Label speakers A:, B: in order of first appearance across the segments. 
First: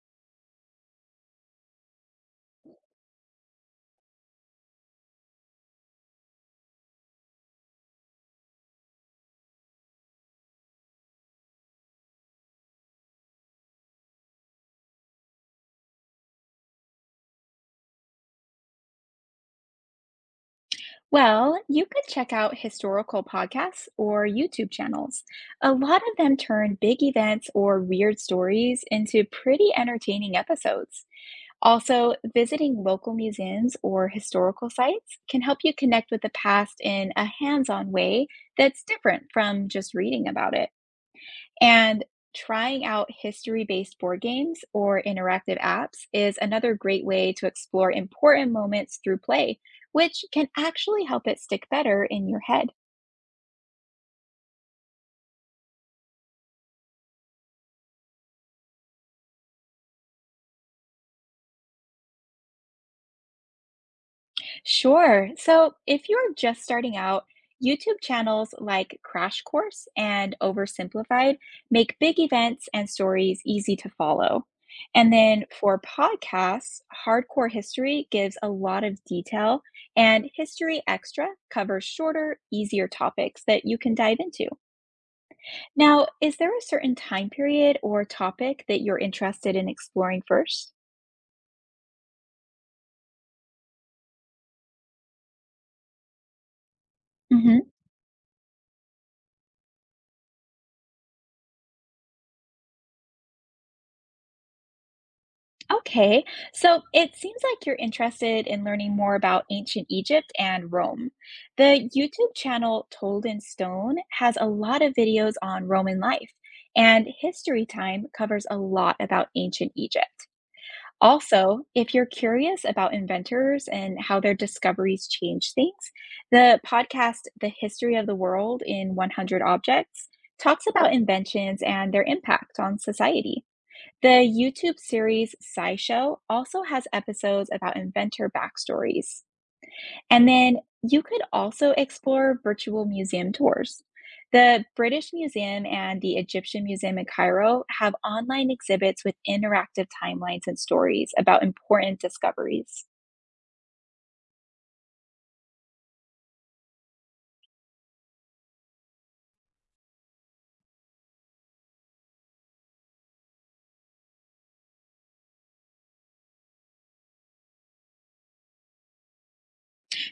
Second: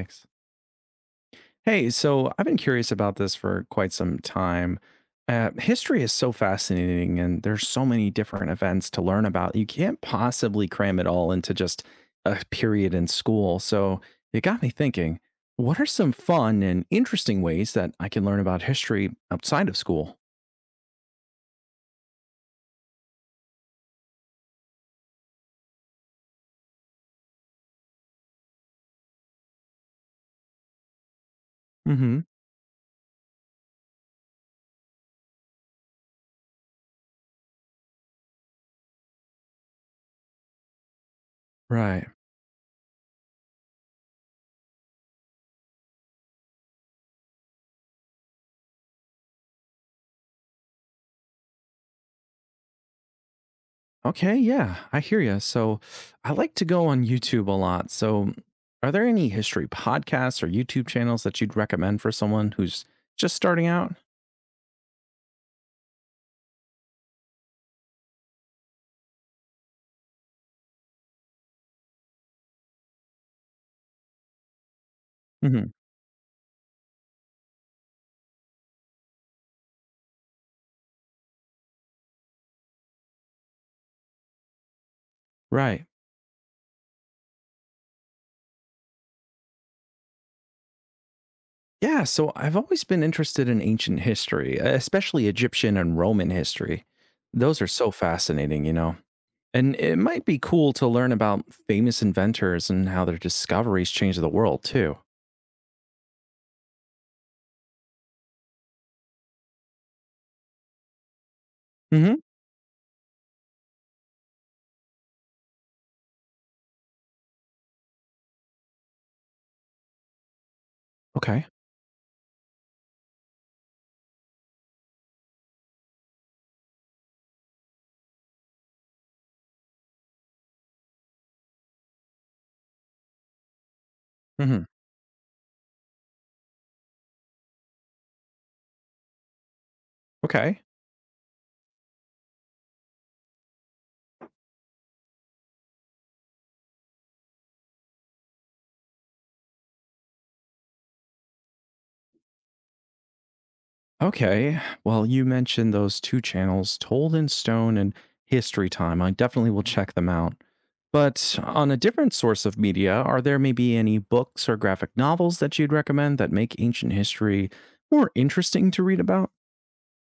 A: Thanks. Hey, so I've been curious about this for quite some time. History is so fascinating, and there's so many different events to learn about. You can't possibly cram it all into just a period in school. So it got me thinking, what are some fun and interesting ways that I can learn about history outside of school?
B: Well, you could check out historical podcasts or YouTube channels. A lot of them turn big events or weird stories into pretty entertaining episodes. Also,
A: Hmm.
B: visiting local museums or historical sites can help you connect with the past in a hands on way that's different from just reading about it. And
A: Right.
B: trying out history based board games or interactive apps is another great way to explore important moments through play, which can actually help it stick better in your head.
A: Okay, yeah, I hear you. So I like to go on YouTube a lot. So are there any history podcasts or YouTube channels that you'd recommend for someone who's just starting out?
B: Sure. So if you're just starting out, YouTube channels like Crash Course and Oversimplified make big events and stories easy to follow. And then
A: Hmm.
B: for podcasts, Hardcore History gives a lot of detail, and History Extra covers shorter, easier topics that you can dive into.
A: Right.
B: Now, is there a certain time period or topic that you're interested in exploring 1st?
A: Yeah, so I've always been interested in ancient history, especially Egyptian and Roman history. Those are so fascinating, you know. And it might be cool to learn about famous inventors and how their discoveries changed the world, too.
B: Okay, so it seems like you're interested in learning more about ancient Egypt and Rome. The
A: Hmm.
B: YouTube channel Told in Stone has a lot of videos on Roman life, and History Time covers a lot about ancient Egypt.
A: Okay.
B: Also, if you're curious about inventors and how their discoveries change things, the podcast The History of the World in 100 Objects talks about inventions and their impact on society. The
A: Hmm.
B: YouTube series SciShow also has episodes about inventor backstories. And then
A: Okay.
B: you could also explore virtual museum tours. The British Museum and the Egyptian Museum in Cairo have online exhibits with interactive timelines and stories about important discoveries.
A: Okay. Well, you mentioned those two channels, Told in Stone and History Time. I definitely will check them out. But on a different source of media, are there maybe any books or graphic novels that you'd recommend that make ancient history more interesting to read about?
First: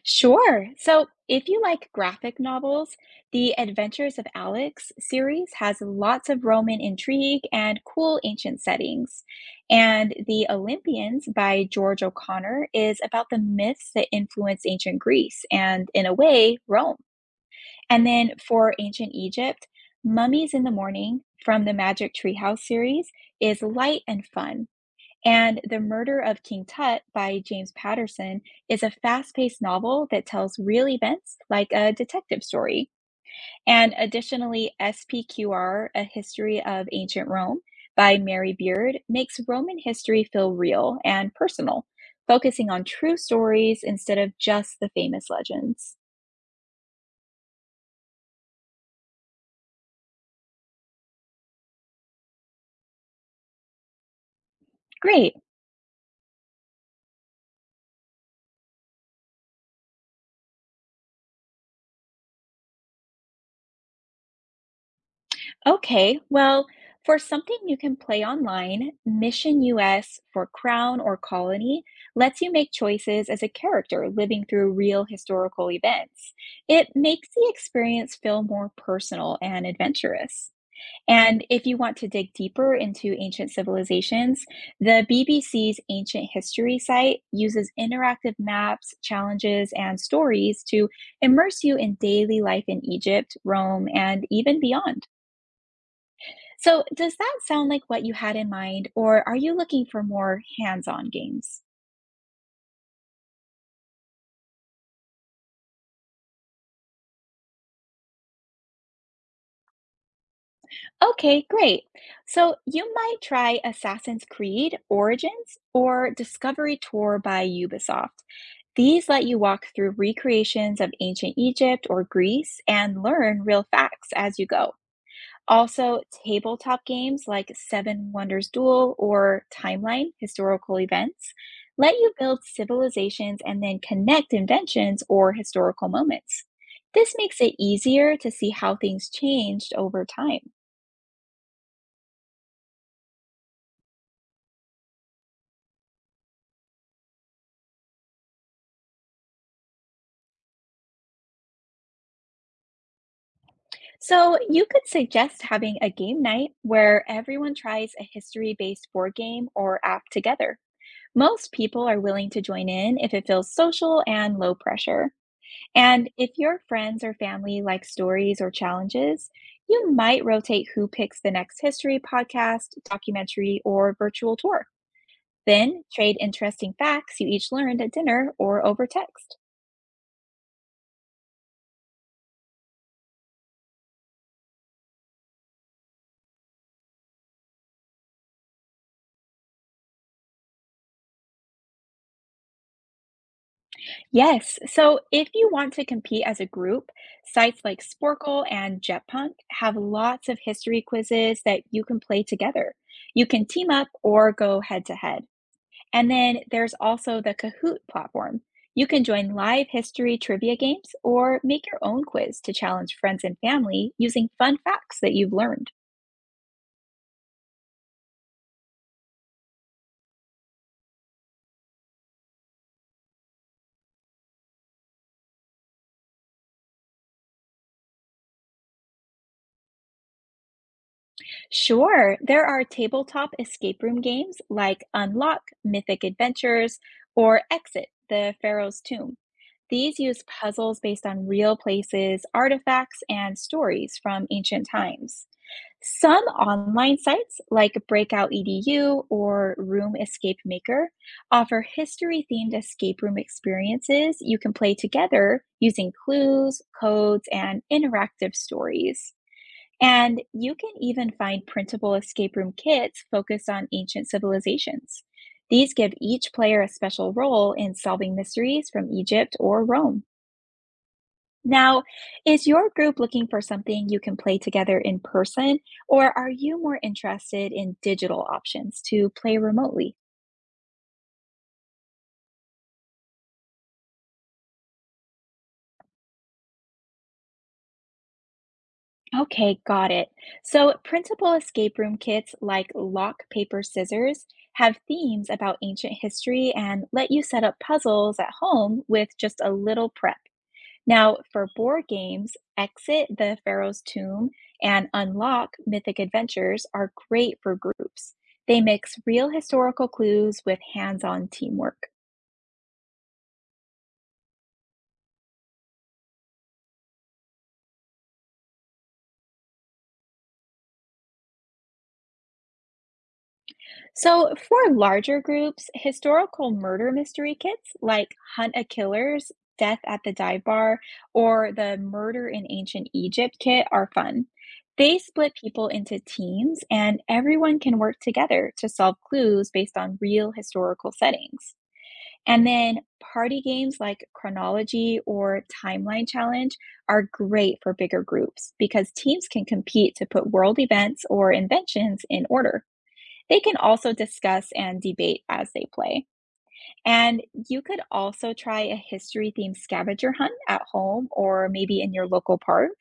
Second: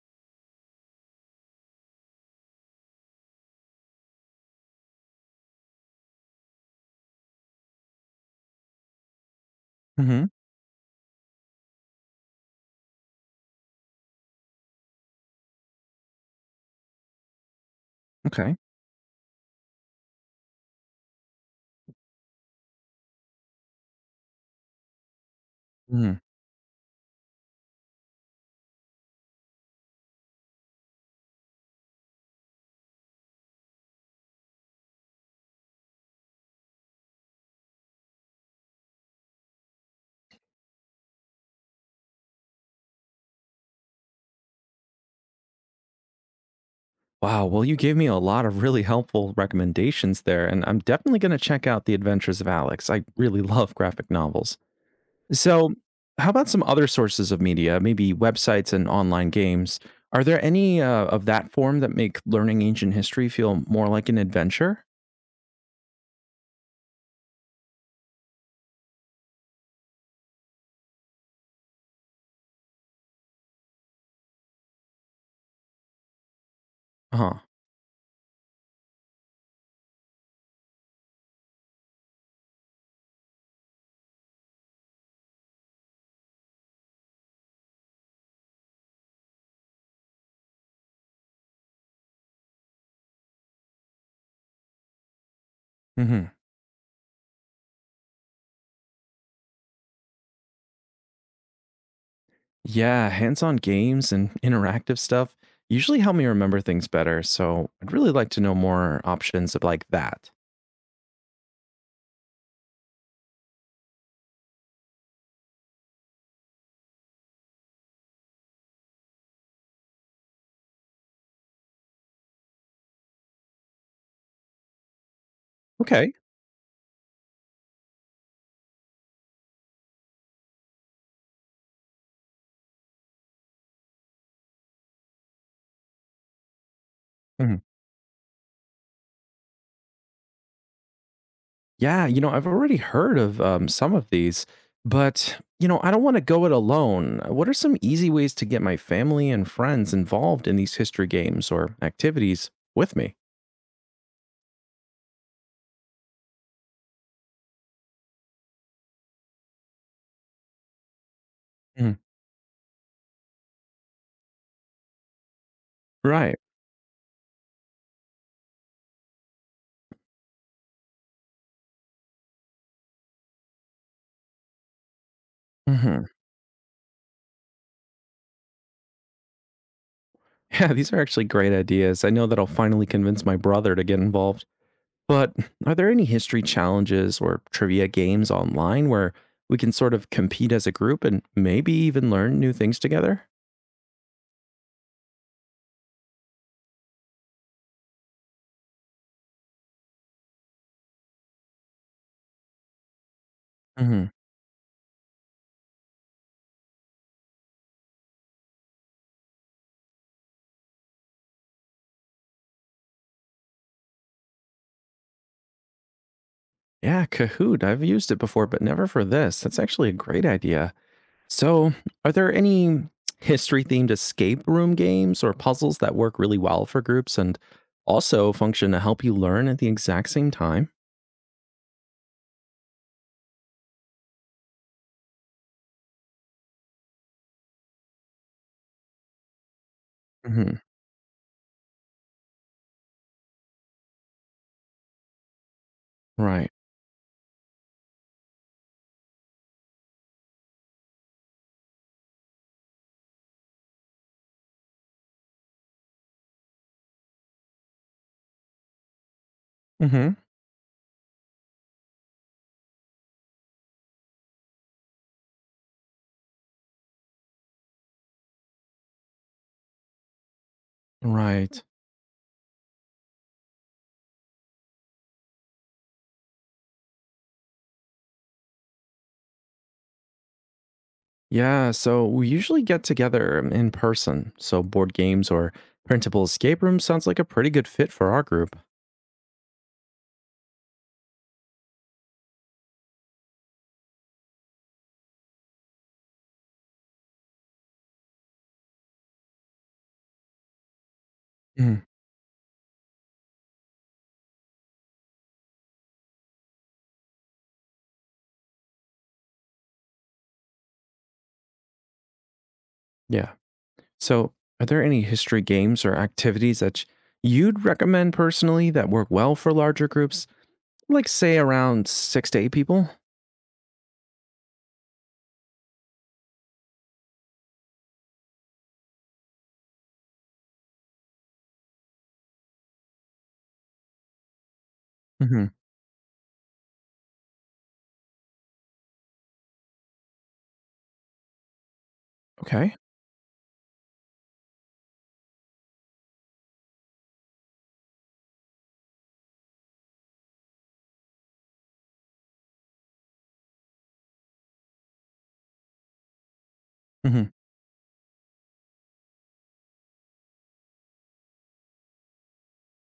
B: Sure. So, if you like graphic novels, the Adventures of Alex series has lots of Roman intrigue and cool ancient settings. And
A: Hmm.
B: The Olympians by George O'Connor is about the myths that influenced ancient Greece and, in a way, Rome. And then
A: Okay.
B: for ancient Egypt, Mummies in the Morning from the Magic Treehouse series is light and fun. And The
A: Hmm.
B: Murder of King Tut by James Patterson is a fast paced novel that tells real events like a detective story. And additionally, SPQR, A History of Ancient Rome by Mary Beard, makes Roman history feel real and personal, focusing on true stories instead of just the famous legends.
A: Wow. Well, you gave me a lot of really helpful recommendations there, and I'm definitely going to check out The Adventures of Alex. I really love graphic novels.
B: Great.
A: So, how about some other sources of media, maybe websites and online games? Are there any of that form that make learning ancient history feel more like an adventure?
B: Okay, well, for something you can play online, Mission US for Crown or Colony lets you make choices as a character living through real historical events. It makes
A: Huh.
B: the experience feel more personal and adventurous. And if you want to dig deeper into ancient civilizations, the BBC's Ancient History site uses interactive maps, challenges, and stories to immerse you in daily life in Egypt, Rome, and even beyond.
A: Hmm.
B: So, does that sound like what you had in mind, or are you looking for more hands on games?
A: Yeah, hands-on games and interactive stuff usually help me remember things better. So, I'd really like to know more options of like that.
B: Okay, great. So, you might try Assassin's Creed Origins or Discovery Tour by Ubisoft. These let you walk through recreations of ancient Egypt or Greece and learn real facts as you go. Also,
A: Okay.
B: tabletop games like Seven Wonders Duel or Timeline, historical events, let you build civilizations and then connect inventions or historical moments. This makes it easier to see how things changed over time.
A: Yeah, you know, I've already heard of some of these, but, you know, I don't want to go it alone. What are some easy ways to get my family and friends involved in these history games or activities with me?
B: So, you could suggest having a game night where everyone tries a history based board game or app together. Most people
A: Mm.
B: are willing to join in if it feels social and low pressure. And if
A: Right.
B: your friends or family like stories or challenges, you might rotate who picks the next history podcast, documentary, or virtual tour. Then
A: Hmm.
B: trade interesting facts you each learned at dinner or over text.
A: Yeah, these are actually great ideas. I know that I'll finally convince my brother to get involved. But are there any history challenges or trivia games online where we can sort of compete as a group and maybe even learn new things together?
B: Yes, so if you want to compete as a group, sites like Sporkle and Jetpunk have lots of history quizzes that you can play together. You can team up or go head to head. And then there's also the Kahoot platform. You can join live history trivia games or make your own quiz to challenge friends and family using fun facts that you've learned.
A: Yeah, Kahoot. I've used it before, but never for this. That's actually a great idea. So, are there any history themed escape room games or puzzles that work really well for groups and also function to help you learn at the exact same time?
B: Sure, there are tabletop escape room games like Unlock, Mythic Adventures, or Exit, the Pharaoh's Tomb. These use
A: Hmm.
B: puzzles based on real places, artifacts, and stories from ancient times. Some
A: Right.
B: online sites, like Breakout EDU or Room Escape Maker, offer history themed escape room experiences you can play together using clues, codes, and interactive stories.
A: Hmm.
B: And you can even find printable escape room kits focused on ancient civilizations. These give each player a special role in solving mysteries from Egypt or Rome.
A: Right.
B: Now, is your group looking for something you can play together in person, or are you more interested in digital options to play remotely?
A: Yeah. So, we usually get together in person. So, board games or printable escape rooms sounds like a pretty good fit for our group.
B: Okay, got it. So, printable escape room kits like Lock, Paper, Scissors have themes about ancient history and let you set up puzzles at home with just a little prep. Now, for
A: Mhm.
B: board games, Exit the Pharaoh's Tomb and Unlock Mythic Adventures are great for groups. They mix real historical clues with hands on teamwork.
A: Yeah. So, are there any history games or activities you'd recommend personally that work well for larger groups, like say around six to eight people?
B: So, for larger groups, historical murder mystery kits like Hunt a Killer's Death at the Dive Bar or the Murder in Ancient Egypt kit are fun. They split
A: Hmm.
B: people into teams, and everyone can work together to solve clues based on real historical settings. And
A: Okay.
B: then party games like Chronology or Timeline Challenge are great for bigger groups because teams can compete to put world events or inventions in order. They can also discuss and debate as they play. And
A: Hmm.
B: you could also try a history themed scavenger hunt at home or maybe in your local park.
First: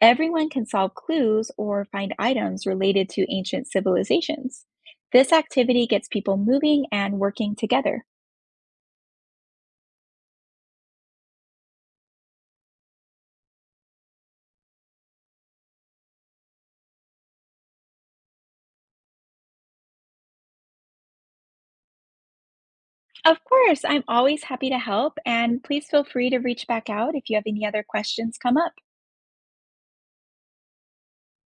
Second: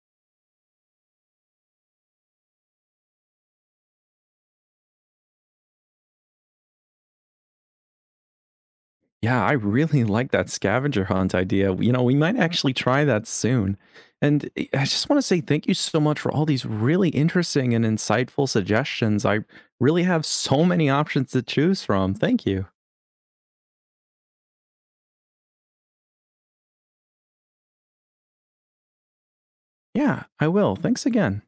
B: Everyone can solve clues or find items related to ancient civilizations. This activity gets people moving and working together.
A: Yeah, I really like that scavenger hunt idea. You know, we might actually try that soon. And I just want to say thank you so much for all these really interesting and insightful suggestions. I really have so many options to choose from. Thank you.
B: Of course, I'm always happy to help, and please feel free to reach back out if you have any other questions come up.
A: Yeah, I will. Thanks again.